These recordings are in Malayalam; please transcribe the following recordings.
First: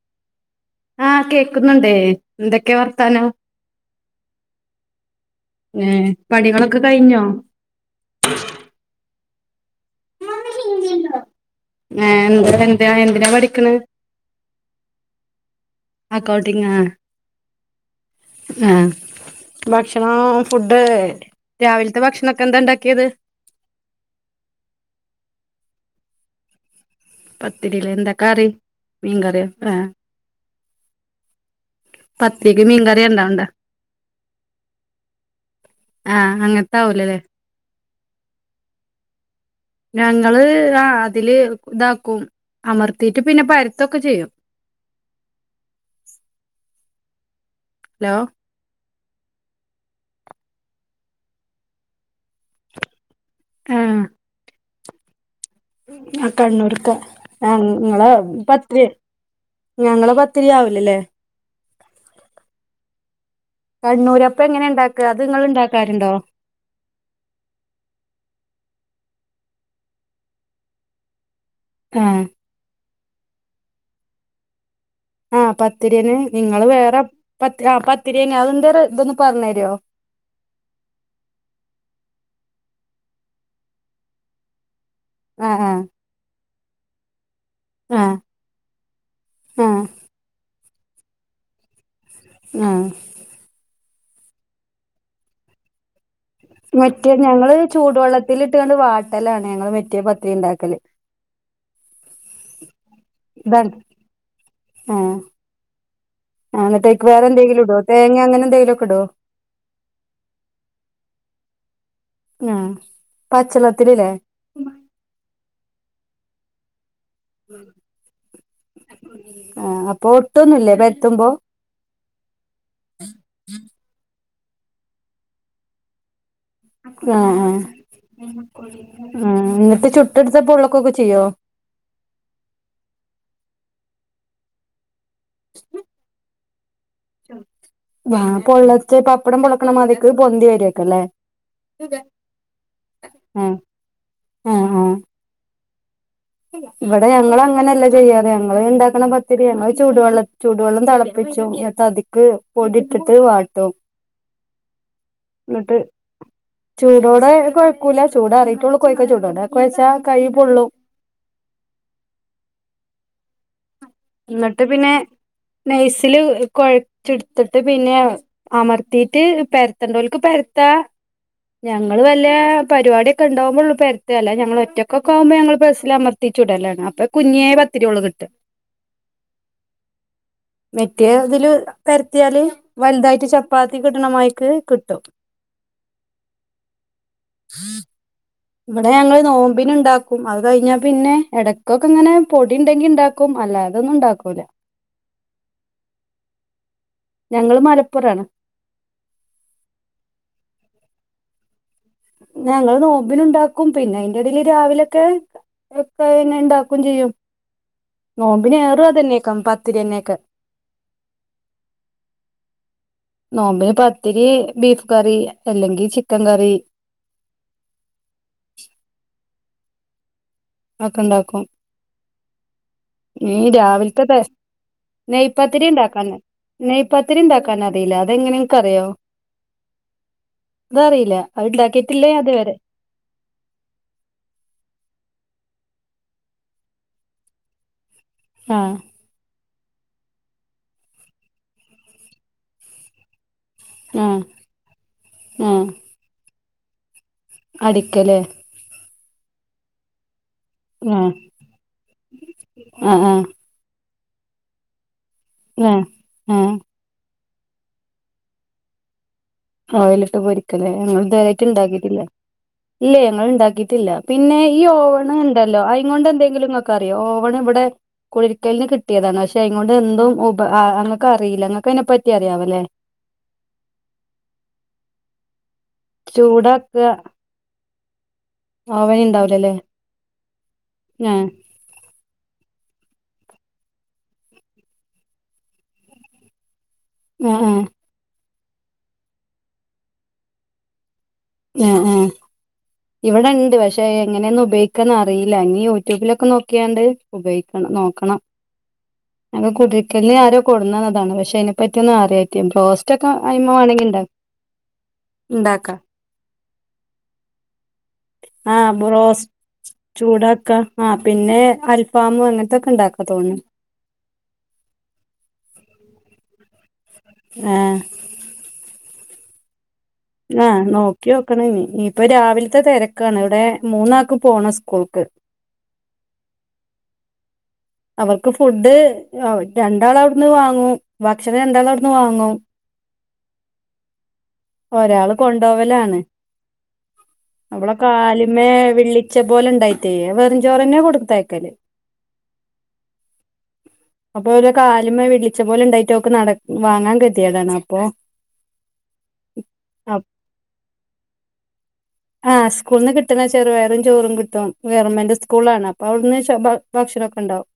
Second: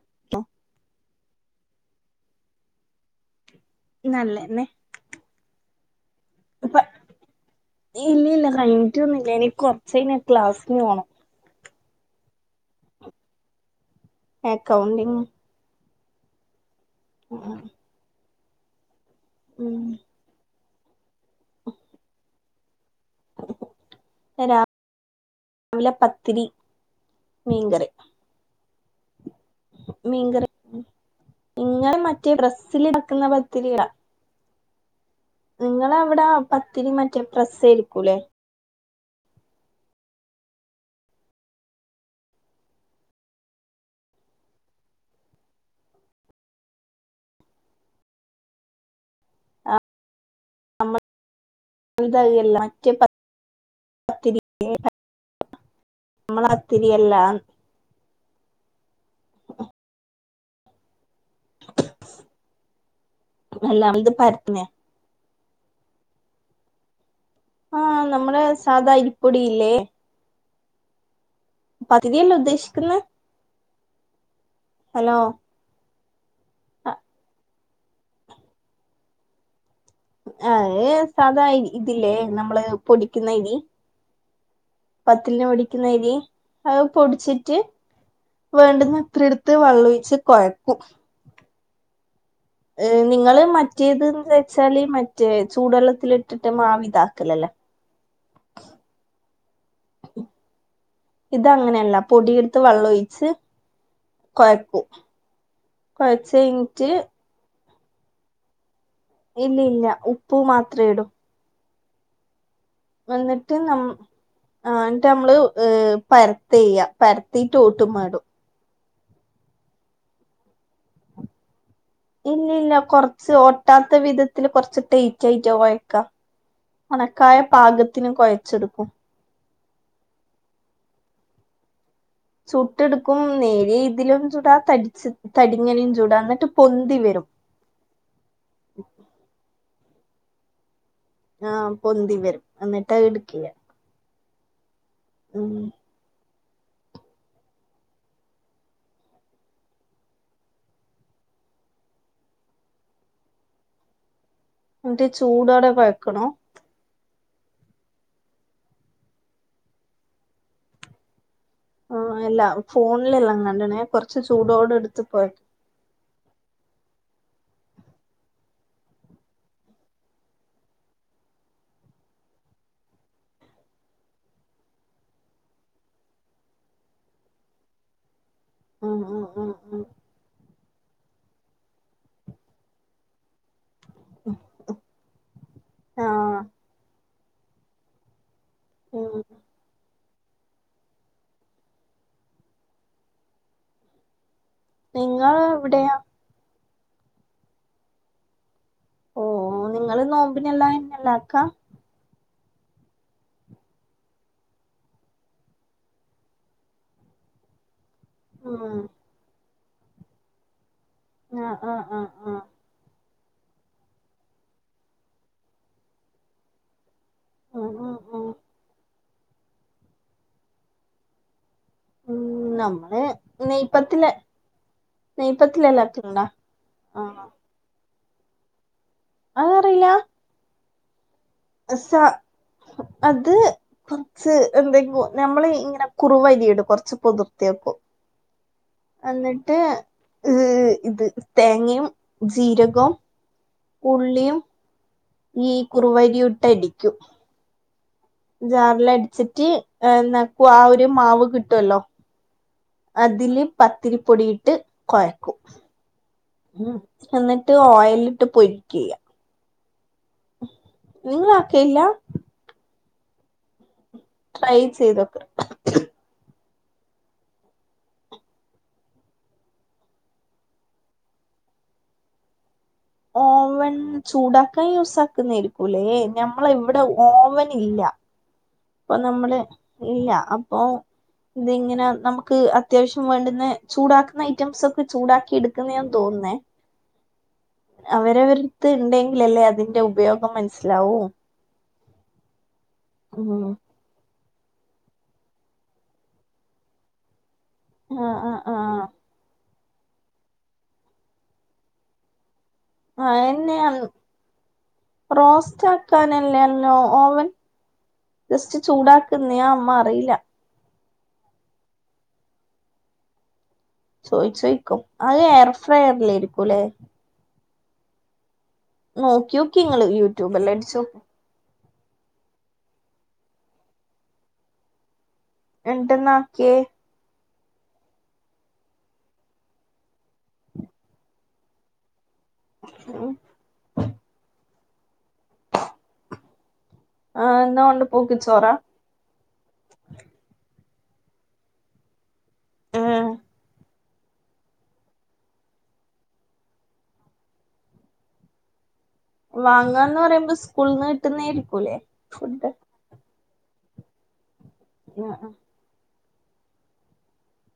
[inaudible] ആഹ് കേക്കുന്നുണ്ടേ എന്തൊക്കെ വർത്താനം നല്ലെന്നെ ഏഹ് പണികളൊക്കെ കഴിഞ്ഞോ എനിക്കും സെയിമേ ക്ലാസ്സിനോണം. ഏഹ് എന്താ എന്തിനാ പഠിനകേനെ കൗണ്ടിങ് ആഹ് കൗട്ടിങ്ങ [inaudible] ആഹ് ഉം ഭക്ഷണം ഫുഡ് രാവിലത്തെ ഭക്ഷണൊക്കെ എന്തണ്ടാ ക്കിത് രാവിലെ പത്തിരി മീൻകറി പത്തിരിലേ എന്താ കറി മീൻകാറിയോ ആഹ് ഇങ്ങനെ മറ്റേ പത്തിരിക്ക് ബ്രസ്സിൽ മീൻകറി നടക്കുന്ന ഉണ്ടാവണ്ട പത്തിരീടാ നിങ്ങള് അവിടെ ആഹ് അങ്ങനത്തെ പത്തിരി ആവൂലല്ലേ മറ്റേ പ്രസ്സ് എടുക്കൂലേ ഞങ്ങള് ആ അതില് ഇതാക്കും അമർത്തീട്ട് പിന്നെ പരുത്തൊക്കെ ചെയ്യും ഹലോ ആ നമ്മൾ [inaudible] ആഹ് [inaudible] ആ നമ്മളെ കണ്ണൂർക്കെ പത്തിരിയല്ല ആ ഇങ്ങളെ പത്രി ഞങ്ങള പത് ഒത്തിരിയാവില്ലല്ലേ അല്ല നമ്മൾത് കണ്ണൂര് അപ്പൊ പരത്തുന്നേ എങ്ങനെ ഇണ്ടാക്കാ അത് ഇങ്ങള് ഇണ്ടാക്കാറുണ്ടോ ആഹ് നമ്മടെ സാധാ അരിപ്പൊടിയില്ലേ ആഹ് പതിരിയല്ലേ ഉദ്ദേശിക്കുന്നെ ഹലോ ആഹ് പത്തിരിയന്നെ നിങ്ങള് വേറെ പത് ആ പത്തിരിയന്നെ അതിൻ്റൊരു ഇതൊന്ന് പറഞ്ഞരോ ആ ഏ സാധാ ഇതില്ലേ നമ്മള് പൊടിക്കുന്ന അരി പത്തിരിന് ആഹ് പൊടിക്കുന്ന ആഹ് അരി അത് പൊടിച്ചിട്ട് ആഹ് വേണ്ടുന്ന അത്രയും എടുത്ത് ആഹ് വെള്ളൊഴിച്ച് കൊഴക്കും ആഹ് ഏ നിങ്ങള് മറ്റേത്ന്ന് വെച്ചാല് മറ്റേ ചൂടൊള്ള മറ്റേ ഞങ്ങള് ചൂടുവെള്ളത്തിലിട്ട്ങ്ങണ്ട് വാട്ടലാണ് ഞങ്ങള് വെ ഇത് അങ്ങനല്ല പൊടിയെട്ത്ത് വെള്ളം ഒഴിച്ച് ഇതാണ് കൊഴക്കൂ അങ്ങനത്തേക്ക് വേറെ എന്തേങ്കിലും ഇടുവോ തേങ്ങയോ അങ്ങനെ എന്തേലും ഇല്ല ഇല്ല ഉപ്പു മാത്രം ഇടും ആഹ് വന്നിട്ട് ന പച്ചള്ളത്തിലില്ലേ ആ എന്നിട്ട് നമ്മള് ഏ പരത്തെയ്യാ പരത്തീട്ട് ഓട്ടുമ ഇടും ആഹ് അപ്പൊ ഒട്ടൂന്നുല്ലേ പരത്തുമ്പോ ഇല്ല ഇല്ല കൊറച്ച് ഒട്ടാത്ത വിധത്തില് കൊറച്ച് ടൈടായിട്ടാ കൊഴക്കാ ആഹ് ആഹ് കൊഴച്ചെടുക്കും ആ ഇത് ചുട്ടെടുത്ത പൊള്ളക്കൊക്കെ ചെയ്യോ ചുട്ടെടുക്കും നേരെ ഇതിലും ചുടാ തടിച്ച് തടിങ്ങനും ചുടാ എന്നിട്ട് പൊന്തി വരും വ പൊള്ളത്ത പപ്പടം പൊളക്കണ മാതിക്ക് പൊന്തി വരാര്ക്കും അല്ലേ ആഹ് പൊന്തി വരും എന്നിട്ടാ എടുക്കിയാ ആ ആ ഇവിടെ ഞങ്ങളും അങ്ങനെയല്ല ചെയ്യാറ് ഞങ്ങള് ഇണ്ടാക്കണ പത്തിരി ഞങ്ങള് ചൂടുവെള്ളം ചൂടുവെള്ളം തെളപ്പി [unintelligible] അതിക് പൊടി ഇട്ടിട്ട് വാട്ടും എന്നിട്ട് ചൂടോടെ എന്നിട്ട് വഴക്കണോ ചൂടോടെ കൊഴക്കൂല്ല ചൂട് ആറിയിട്ടേഉള്ളൂ കൊഴക്ക ചുടോ അല്ലാത കൊഴച്ച കൈ പൊള്ളും ആ എല്ലാ ഫോണിലെല്ലാം കണ്ടണേ കൊറച്ച് എന്നിട്ട് ചൂടോടെ പിന്നെ എടുത്ത് കൊഴ നൈസ്സില് കൊഴ ചുടുത്തിട്ട് പിന്നെ അമർത്തിയിട്ട് പെരത്തണ്ടോൽക്ക് പരത്താ ഞങ്ങള് വല്ല പരിപാടിയൊക്കെ ഉണ്ടാവുമ്പോ ഉള്ള പരുത്താ അല്ലാതെ ഞങ്ങള് ഒറ്റക്കൊക്കെ ആവുമ്പോ ഞങ്ങള് പ്രസ്സിൽ അമർത്തി ചുടലാണ് അപ്പൊ കുഞ്ഞിയെ പത്തിരിയോള് കിട്ടും ആഹ് ആഹ് ആഹ് ആഹ് മെറ്റേ അതില് പരത്തിയാല് വലുതായിട്ട് ചപ്പാത്തി കിട്ടണമായിക്ക് കിട്ടും ആഹ് ഇവിടെ ഉം ഞങ്ങള് നോമ്പിന് ഉണ്ടാക്കും അത് കഴിഞ്ഞാ പിന്നെ ഇടക്കൊക്കെ ഇങ്ങനെ പൊടി ഉണ്ടെങ്കി ഉണ്ടാക്കും അല്ല അതൊന്നും ഉണ്ടാക്കൂല നിങ്ങള് എവിടെയാ ഞങ്ങള് മലപ്പുറാണ് ഓ നിങ്ങള് നോമ്പിനെല്ലാം [inaudible] ഞങ്ങള് നോമ്പിന് ഉണ്ടാക്കും പിന്നെ അയിന്റെ ഇടേൽ രാവിലൊക്കെ ഒക്കെ ന് ഇണ്ടാക്കയും ചെയ്യും നോമ്പിന് ഉം ഏറെ അതല്ലേ ആഹ് ആഹ് ആഹ് ആഹ് നോമ്പിന് പത്തിരി ബീഫ് കറി അല്ലെങ്കി ചിക്കൻ കറി ഉം ഉം ഉം ഒക്കെണ്ടാക്കും ഉമ് നമ്മള് നെയ്യ് പത്തൽ നെയ്പാത്തിരി ഉണ്ടാക്കാന് നെയ്പാത്തിരി ആഹ് ഉണ്ടാക്കാൻ അറിയില്ല അതെങ്ങനെ നിനക്ക് അറിയാവോ അതറിയില്ല അത് അറിയില്ല സാ അത് കുറച്ച് എന്തെങ്കി നമ്മൾ ഇങ്ങനെ കുറുവരി ഇടും കുറച്ച് കുതിർത്തിവയ്ക്കും ആഹ് എന്നിട്ട് ട്ട് ഈ ഇത് തേങ്ങയും ജീരകോം ആഹ് ഉള്ളിയും ഈ ആഹ് കുറുവരിയിട്ടടിക്കും അടിക്കലേ ജാറില് അടിച്ചിട്ട് നക്കൂ ആ ഒരു ആഹ് മാവ് കിട്ടുവല്ലോ ആഹ് ആഹ് അതില് പത്തിരിപ്പൊടിട്ട് കോയ ആഹ് ആഹ് എന്നിട്ട് ഓയിലിട്ട് പൊരികുവ ചെയ്യാ ഓയിലിട്ട് പൊരിക്കല്ലേ ഞങ്ങൾ ഇതുവരായിട്ട് നിങ്ങളാക്കയില്ല ഇണ്ടാക്കിട്ടില്ല ഇല്ലേ മ്മള് ഉണ്ടാക്കിട്ടില്ല പിന്നെ ട്രൈ ഈ ഓവൺ ചെയ്തോക്ക് ഉണ്ടല്ലോ അതുകൊണ്ട് എന്തെങ്കിലും ക്കറിയോ ഓവൻ ഇവിടെ കൊഴികലിൻ കിട്ടിയതാണ് പക്ഷെ അതുങ്ങോണ്ട് എന്തു അതിനെപ്പറ്റി അറിയാവ ല്ലേ ഓവൺ ചൂടാക്കാൻ യൂസ് ആക്കുന്നരിക്കും ല്ലേ ഞമ്മള് ചൂടാക്ക ഇവിടെ ഓവൻ ഇല്ല അപ്പൊ ഓവൻ നമ്മള് ഇണ്ടാവൂലല്ലേ ഇല്ല അപ്പൊ ആഹ് ഇതിങ്ങനെ നമുക്ക് അത്യവശ്യം വേണ്ടുന്ന ചൂടാക്കുന്ന ഐറ്റംസ് ഒക്കെ ചൂടാക്കി എടുക്കുന്നേയാന്ന് തോന്നുന്നേ ആഹ് ആഹ് അവരവരിടത്ത് ഉണ്ടെങ്കിലല്ലേ അതിന്റെ ഉപയോഗം മനസ്സിലാവൂ ആഹ് ആഹ് ഇവിടെ ഉം ഉണ്ട് പക്ഷെ എങ്ങനെയാന്ന് ഉപയോഗിക്കാന്ന് അറിയില്ല ഇനി യൂട്യൂബിലൊക്കെ നോക്കിയാണ്ട് ഉപയോഗി ആഹ് നോക്കണം ആഹ് ആഹ് കുഴികലിന് ആരോ കൊണ്ട്താന്നാണ് പക്ഷെ അതിനെ പറ്റി ഒന്നും അ റോസ്റ്റ് ഒക്കെ ആഹ് അതിമേ എന്നെയാന്ന് വേണെങ്കില് ഉണ്ടാക്ക റോസ്റ്റ് ഓവൻ ജസ്റ്റ് ആഹ് ബ്രോസ് ചൂടാക്കുന്ന യമ്മ അറിയില്ല ചൂടാക്കാ ആഹ് പിന്നെ അൽഫാമോ അങ്ങനത്തൊക്കെ ഉണ്ടാക്കാന്ന് തോന്നുന്നു ചോയിചോയിക്കും അഹ് എയെർ ഫ്രയർല്ലെയ്രിക്കും ലെ ആഹ് നോക്കിയോക്കി ഇങ്ങള് യൂട്യൂബെല്ലാം ആഹ് അടിച്ചോക്ക് നോക്കിയോക്കെണം ഇനി ഇപ്പ രാവിൽത്തെ തെരക്കാണ് ഇവെടെ മൂന്നാക്ക് പോണം സ്കൂൾക്ക് എന്ന്ട്ട് എന്നാക്കിയേ? അവെർക്ക് ഫുഡ് ആ ഓൽ രണ്ടാൾ അയുട്ന്ന് വാങ്ങും ഭക്ഷണം രണ്ടാൾ അയുട്ന്ന് വാങ്ങും ആ ഒരാള് കൊണ്ടോവലാണ്. ആഹ് എന്നാ അവളെ കൊണ്ട് പോക്ക് കാലിമേ ചോറാ വിളിച്ച പോലെ ണ്ടായിട്ടെ വെർഞ്ചോര് ന് കൊടുതയ്ക്കല് ഉം അപ്പൊ ഓരോ കാല്മ്മ വിളിച്ച പോലെ ണ്ടായിട്ട് ഓക്ക് നട വാങ്ങാൻ കെതിയെടാണ് അപ്പൊ [inaudible] വാങ്ങാന്ന് പറയുമ്പോ സ്കൂൾന്ന് ട്ട്ന്നരിക്കുല്ലേ ആ സ്കൂൾന്ന് കിട്ട്ണ ചെറുപയറും ചോറും കിട്ടും ഗർമെന്റ് സ്കൂളാണ് അഒട്ന്ന്ച്ചാ ഭ ഭക്ഷണെക്കെ ണ്ടാവും.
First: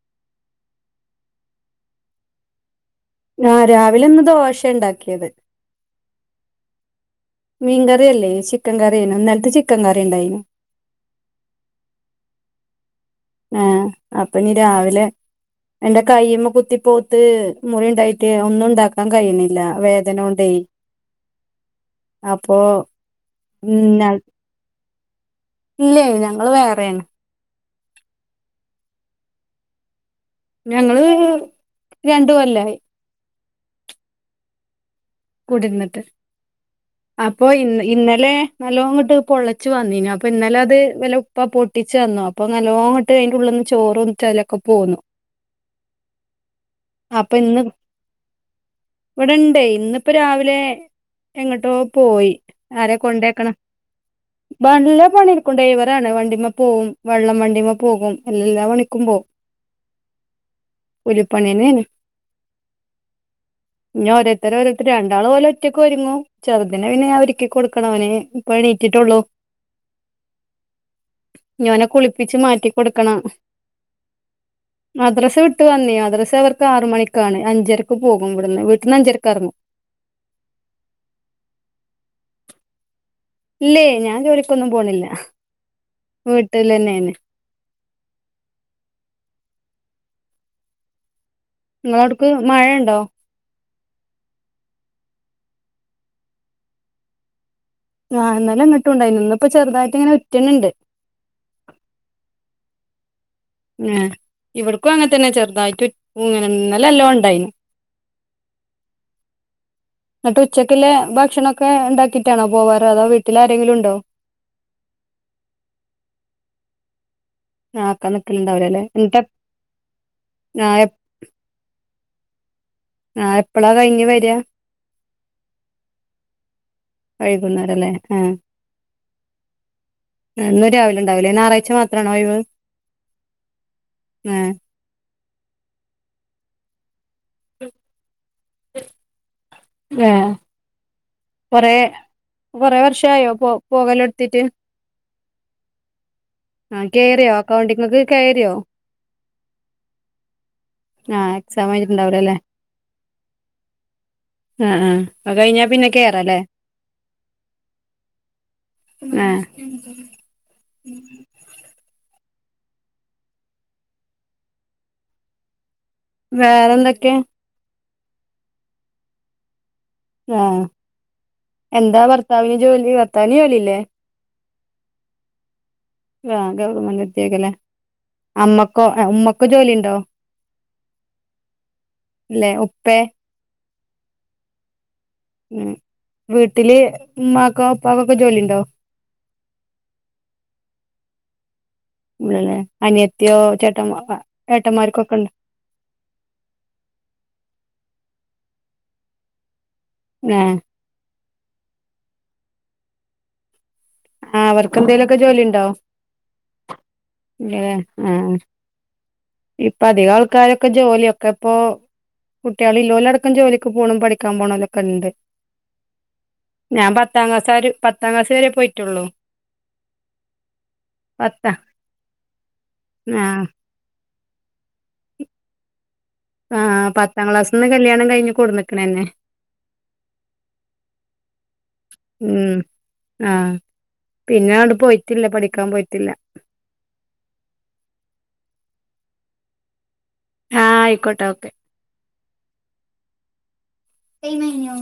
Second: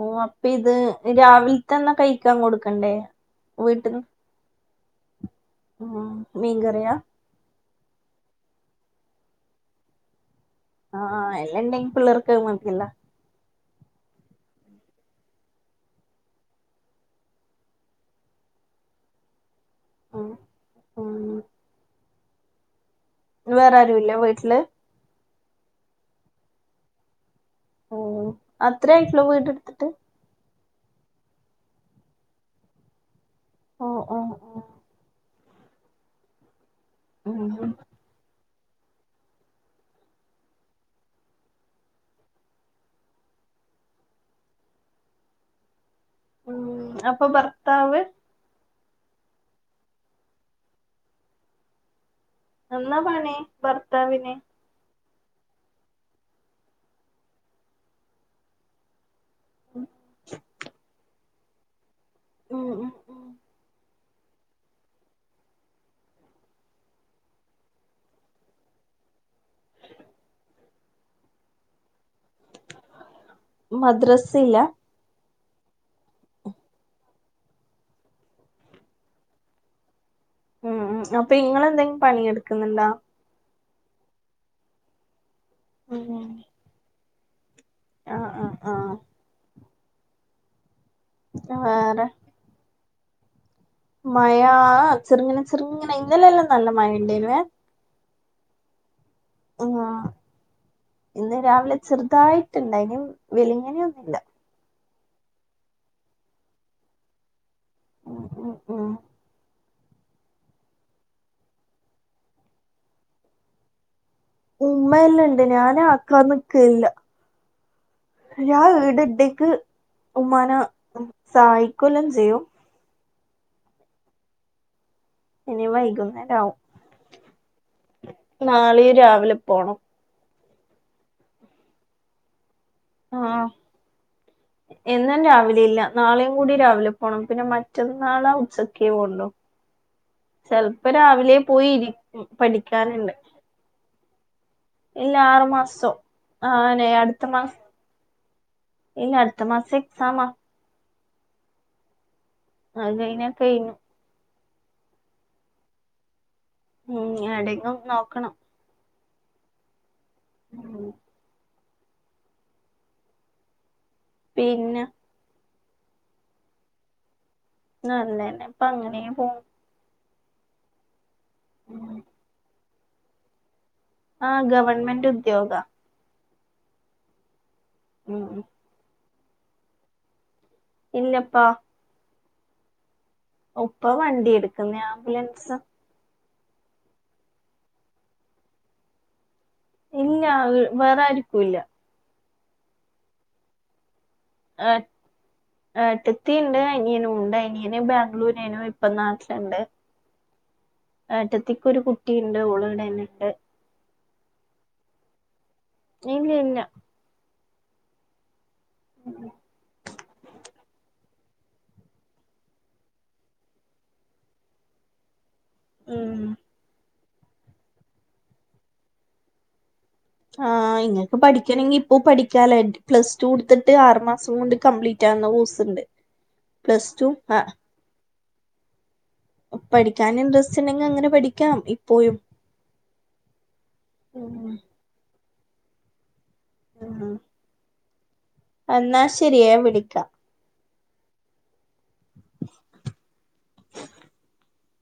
ഓ അപ്പെ ഇത് രാവിൽത്തെന്നെ കഴിക്കാ കൊടുക്കണ്ടേ. ആ വീട്ടിന്ന് രാവിലെ ഇന്ന് ദോശ ണ്ടാക്കിയത്. ഉം മീ കറിയാ മീകറിയല്ലേ ചിക്കൻ കറിനു ഇന്നൽത്ത ചിക്കൻ കറിണ്ടയിനു. ആ എല്ലാണ്ടെങ്കി പിള്ളേർക്ക് മതിയല്ലോ ആ അപ്പഞ് രാവിലെ എന്റെ കൈയ്യ്മ്മ കുത്തി പോത്ത് മുറി ണ്ടായിട്ട് ഒന്നും ണ്ടാക്കാ കഴുന്നി ല്ല ഉം വേദനൊണ്ടേ ഉം അപ്പൊ ന് വേറെ ആരുല്ലേ വീട്ട്ല്? ഇല്ലെ ഞങ്ങള് വേറെയാണ്. ഓ അത്രയിട്ടുളു വീട് ട്ത്ത്ട്ട്. ഞങ്ങള് രണ്ടു കൊല്ലായി. ഓ ഓ ഓ കുടിർന്നിട്ട് ഉം അപ്പൊ ഉം ഇന്ന് ഇന്നലെ നല്ലോങ്ങട്ട് കൊഴച്ച് വന്നീന അപ്പ ഇന്നലെ അത് വല്ല ഉപ്പ പൊട്ടിച്ചന്നു അപ്പ നല്ലോങ്ങട്ട് അയിന്റ ഉള്ള്ന്ന് ചോറുകൊട്ത്തെലൊക്കെ പോന്നു ഉം അപ്പം ഭർത്താവ് ഇവ്ടെണ്ടേ ഇന്ന്പ്പം രാവിലെ എങ്ങോട്ടോ പോയി. ആരെ എന്നാ പണി ഭർത്താവിന് വണിട്ക്കും ടെയ് വറാണ് വണ്ടിമ്മ പോവും വെള്ളം വണ്ടിമ്മ പോകും എല്ലാ പണിക്കും പോവും. [inaudible] രുപണിയെണെന്ന് ഉ ഉം ഞ് ഓരോര്ത്തരോര് രണ്ടാള് ഓല്ഒറ്റക്കെര്ങ്ങും ചെർതിന പിന്നെ ഞാഒരിക്കികൊട്ക്കണ അവന് ഇപ്പണീറ്റിട്ടുള്ളു. ഞാനൊകുളി ച് മാറ്റൊടുക്കണം മദ്രസില്ല മദ്രസ വീട്ട് വന്നി അ മദ്രസ അവർക്ക് ആറു മണിക്കാണ് അഞ്ചരക്ക് പോകും ഇവിടന്ന് വീട്ടിന്ന് അഞ്ചരക്ക്റങ്ങു ഉ ഉം അപ്പ ഇങ്ങളെന്തെ പണിയെട്ക്ക്ന്ന്ണ്ടാ. ഇല്ലേ ഞാൻ ജോലിക്കൊന്നും പോണില്ല വീട്ടില്ന്നെണ്. ആ ആ ആ ങ്ങളട്ക്ക് മഴണ്ടോ? മഴാ ചെർങ്ങനെ ചെർങ്ങനെ ഇന്നലെല്ലാം നല്ല മഴണ്ടായിന്നുവേ. ആ ഇന്നെല്ലങ്‌ ആ ഇന്ന് രാവിലെ ചെർതായിട്ട്ണ്ടായി വെലിങ്ങനെയൊന്നുല്ല ക്കു അങ്ങ തന്നെ ചെർ തായിട്ടുങ്ങനെ ഇന്നലല്ലോണ്ടായിനി. ഉ ഉ ഉം ന്ന്ട്ട് ഉച്ചക്ക്ല്ലെ ഭക്ഷണൊക്കെ ണ്ടാക്കിട്ടാണോ പോവാറ് അതോ വീട്ടിലാരെങ്കിലുണ്ടോ ഉമ്മ എല്ലാം ഇണ്ട് ഞാന് ആക്കാൻ നിക്കല്ല ആ ആക്കാൻ ഞാൻ നിക്കലുണ്ടാവൂലല്ലേ വീട് എന്നിട്ട് ടിക്ക് ഉമ്മാന ആ സായിക്കൊല്ലം ചെയ്യും ആഹ് എപ്പെളാ കഴിഞ്ഞ് വെരാ? ഇനി വൈകുന്നേര ആവും- വൈകുന്നേരം അല്ലേ ആ നാളി രാവിലെ പോണം. എന്നും രാവിലെണ്ടാവില്ലേ ഞായറാഴ്ച മാത്രമാണോ ഒഴിവ്- ആ എന്നും രാവിലെ ഇല്ല നാളെയും കൂടി രാവിലെ- പോണം പിന്നെ മറ്റന്നാളാ ഉച്ചക്കേ പോണ്ടോ- ആ ചെലപ്പോ രാവിലെ പോയി കൊറേ ഇരിക്കും കൊറെ പഠിക്കാനുണ്ട്. വർഷായോ പോ പോകലെടുത്തിട്ട് ഇല്ല ആറു മാസം- ആ ആനെ അടുത്ത കയറിയോ മാസം അക്കൗണ്ടിങ്ങക്ക് കയറിയോ. ഇല്ല അടുത്ത മാസം എക്സാമ- ആഹ് എക്സാം കഴഞ്ഞിട്ടുഇണ്ടാവില്ലല്ലേ- അത് കഴിഞ്ഞ കഴിഞ്ഞു. ആഹ് ആ് അത് കഴിഞ്ഞാ പിന്നെ കേറാല്ലേ- ഉ എടെങ്കും നോക്കണം- ആ ഉം പിന്നെ- വേറെ എന്തൊക്കെ നല്ലന്നേ ഇപ്പ അങ്ങനെ പോ- ആഹ് എന്താ ഭർത്താവിന് ജോലി ഭർത്താവിന് ജോലില്ലേ- ആ ഗവൺമെന്റ് ഉദ്യോഗ- ആ ഗവൺമെന്റ് ഉദ്യോഗ ല്ലേ ഉം അമ്മക്ക് ഉമ്മക്ക ജോലി ഉണ്ടോ? ഇല്ലപ്പാ- ഇല്ലേ ഉപ്പേ- ഉപ്പ വണ്ടി എടുക്കുന്ന ആംബുലൻസ്- ഉം വീട്ടില് ഇമ്മാക്കോ ഇപ്പാകോ ഒക്കെ ജോലിയുണ്ടോ? ഇല്ല വേറൊയിരിക്കുംല്ല- ഇല്ലലെ അനിയത്തിയോ ചേട്ട ഏഹ് ഏട്ടത്തി ഇണ്ട് അനിയനും ഉണ്ട് അനിയന് ബാംഗ്ലൂര് ഏനും ഇപ്പം നാട്ടില്ണ്ട് ഏഹ് ഏട്ടത്തിക്ക് ഒരു കുട്ടിണ്ട് ഓള് ഇവിടെന്നെണ്ട് ആഹ് അവർക്ക് എന്തേലൊക്കെ ജോലി ഇണ്ടോ? ഇല്ല്യല്ല ഏഹ് ആഹ് ഇപ്പ അധികം ആൾക്കാരോക്കെ ജോലി ഒക്കെ ഇപ്പോ കുട്ടികള് ഇല്ലോലടക്കം ജോലിക്ക് പോണും പഠിക്കാൻ പോണോലൊക്കെ ഇണ്ട് ഉം ഞാൻ പത്താം ക്ലാസാരും പത്താം ക്ലാസ് വരെ പോയിട്ടൊള്ളൂ ആഹ് ഇങ്ങക്ക് പഠിക്കാനെങ്കി ഇപ്പ പഠിക്കാലേ പ്ലസ് ആ ടു ഇട്ത്ത്ട്ട് ആറ് മാ സുണ്ട് കംപ്ലീറ്റ് ആവുന്ന വോസ് ഇണ്ട് ആഹ് പത്താം ക്ലാസ്സിൽന്ന് കല്യാണം കഴിഞ് കൊടുന്ന്ക്ക്ന് ഇന്നെ പഠിക്കാൻ ഇൻട്രസ്റ്റ് ഇണ്ടെങ്കി അങ്ങനെ പഠിക്കണം ഇപ്പോഴും ആഹ് പിന്നെ ആണ്ട് പോയിട്ടില്ല പഠിക്കാൻ പോയിട്ടില്ല. എന്നാ ശരിയേ വിളിക്കാം ആഹ ആയിക്കോട്ടെ ഓക്കെ ടൈമഴിഞ്ഞോ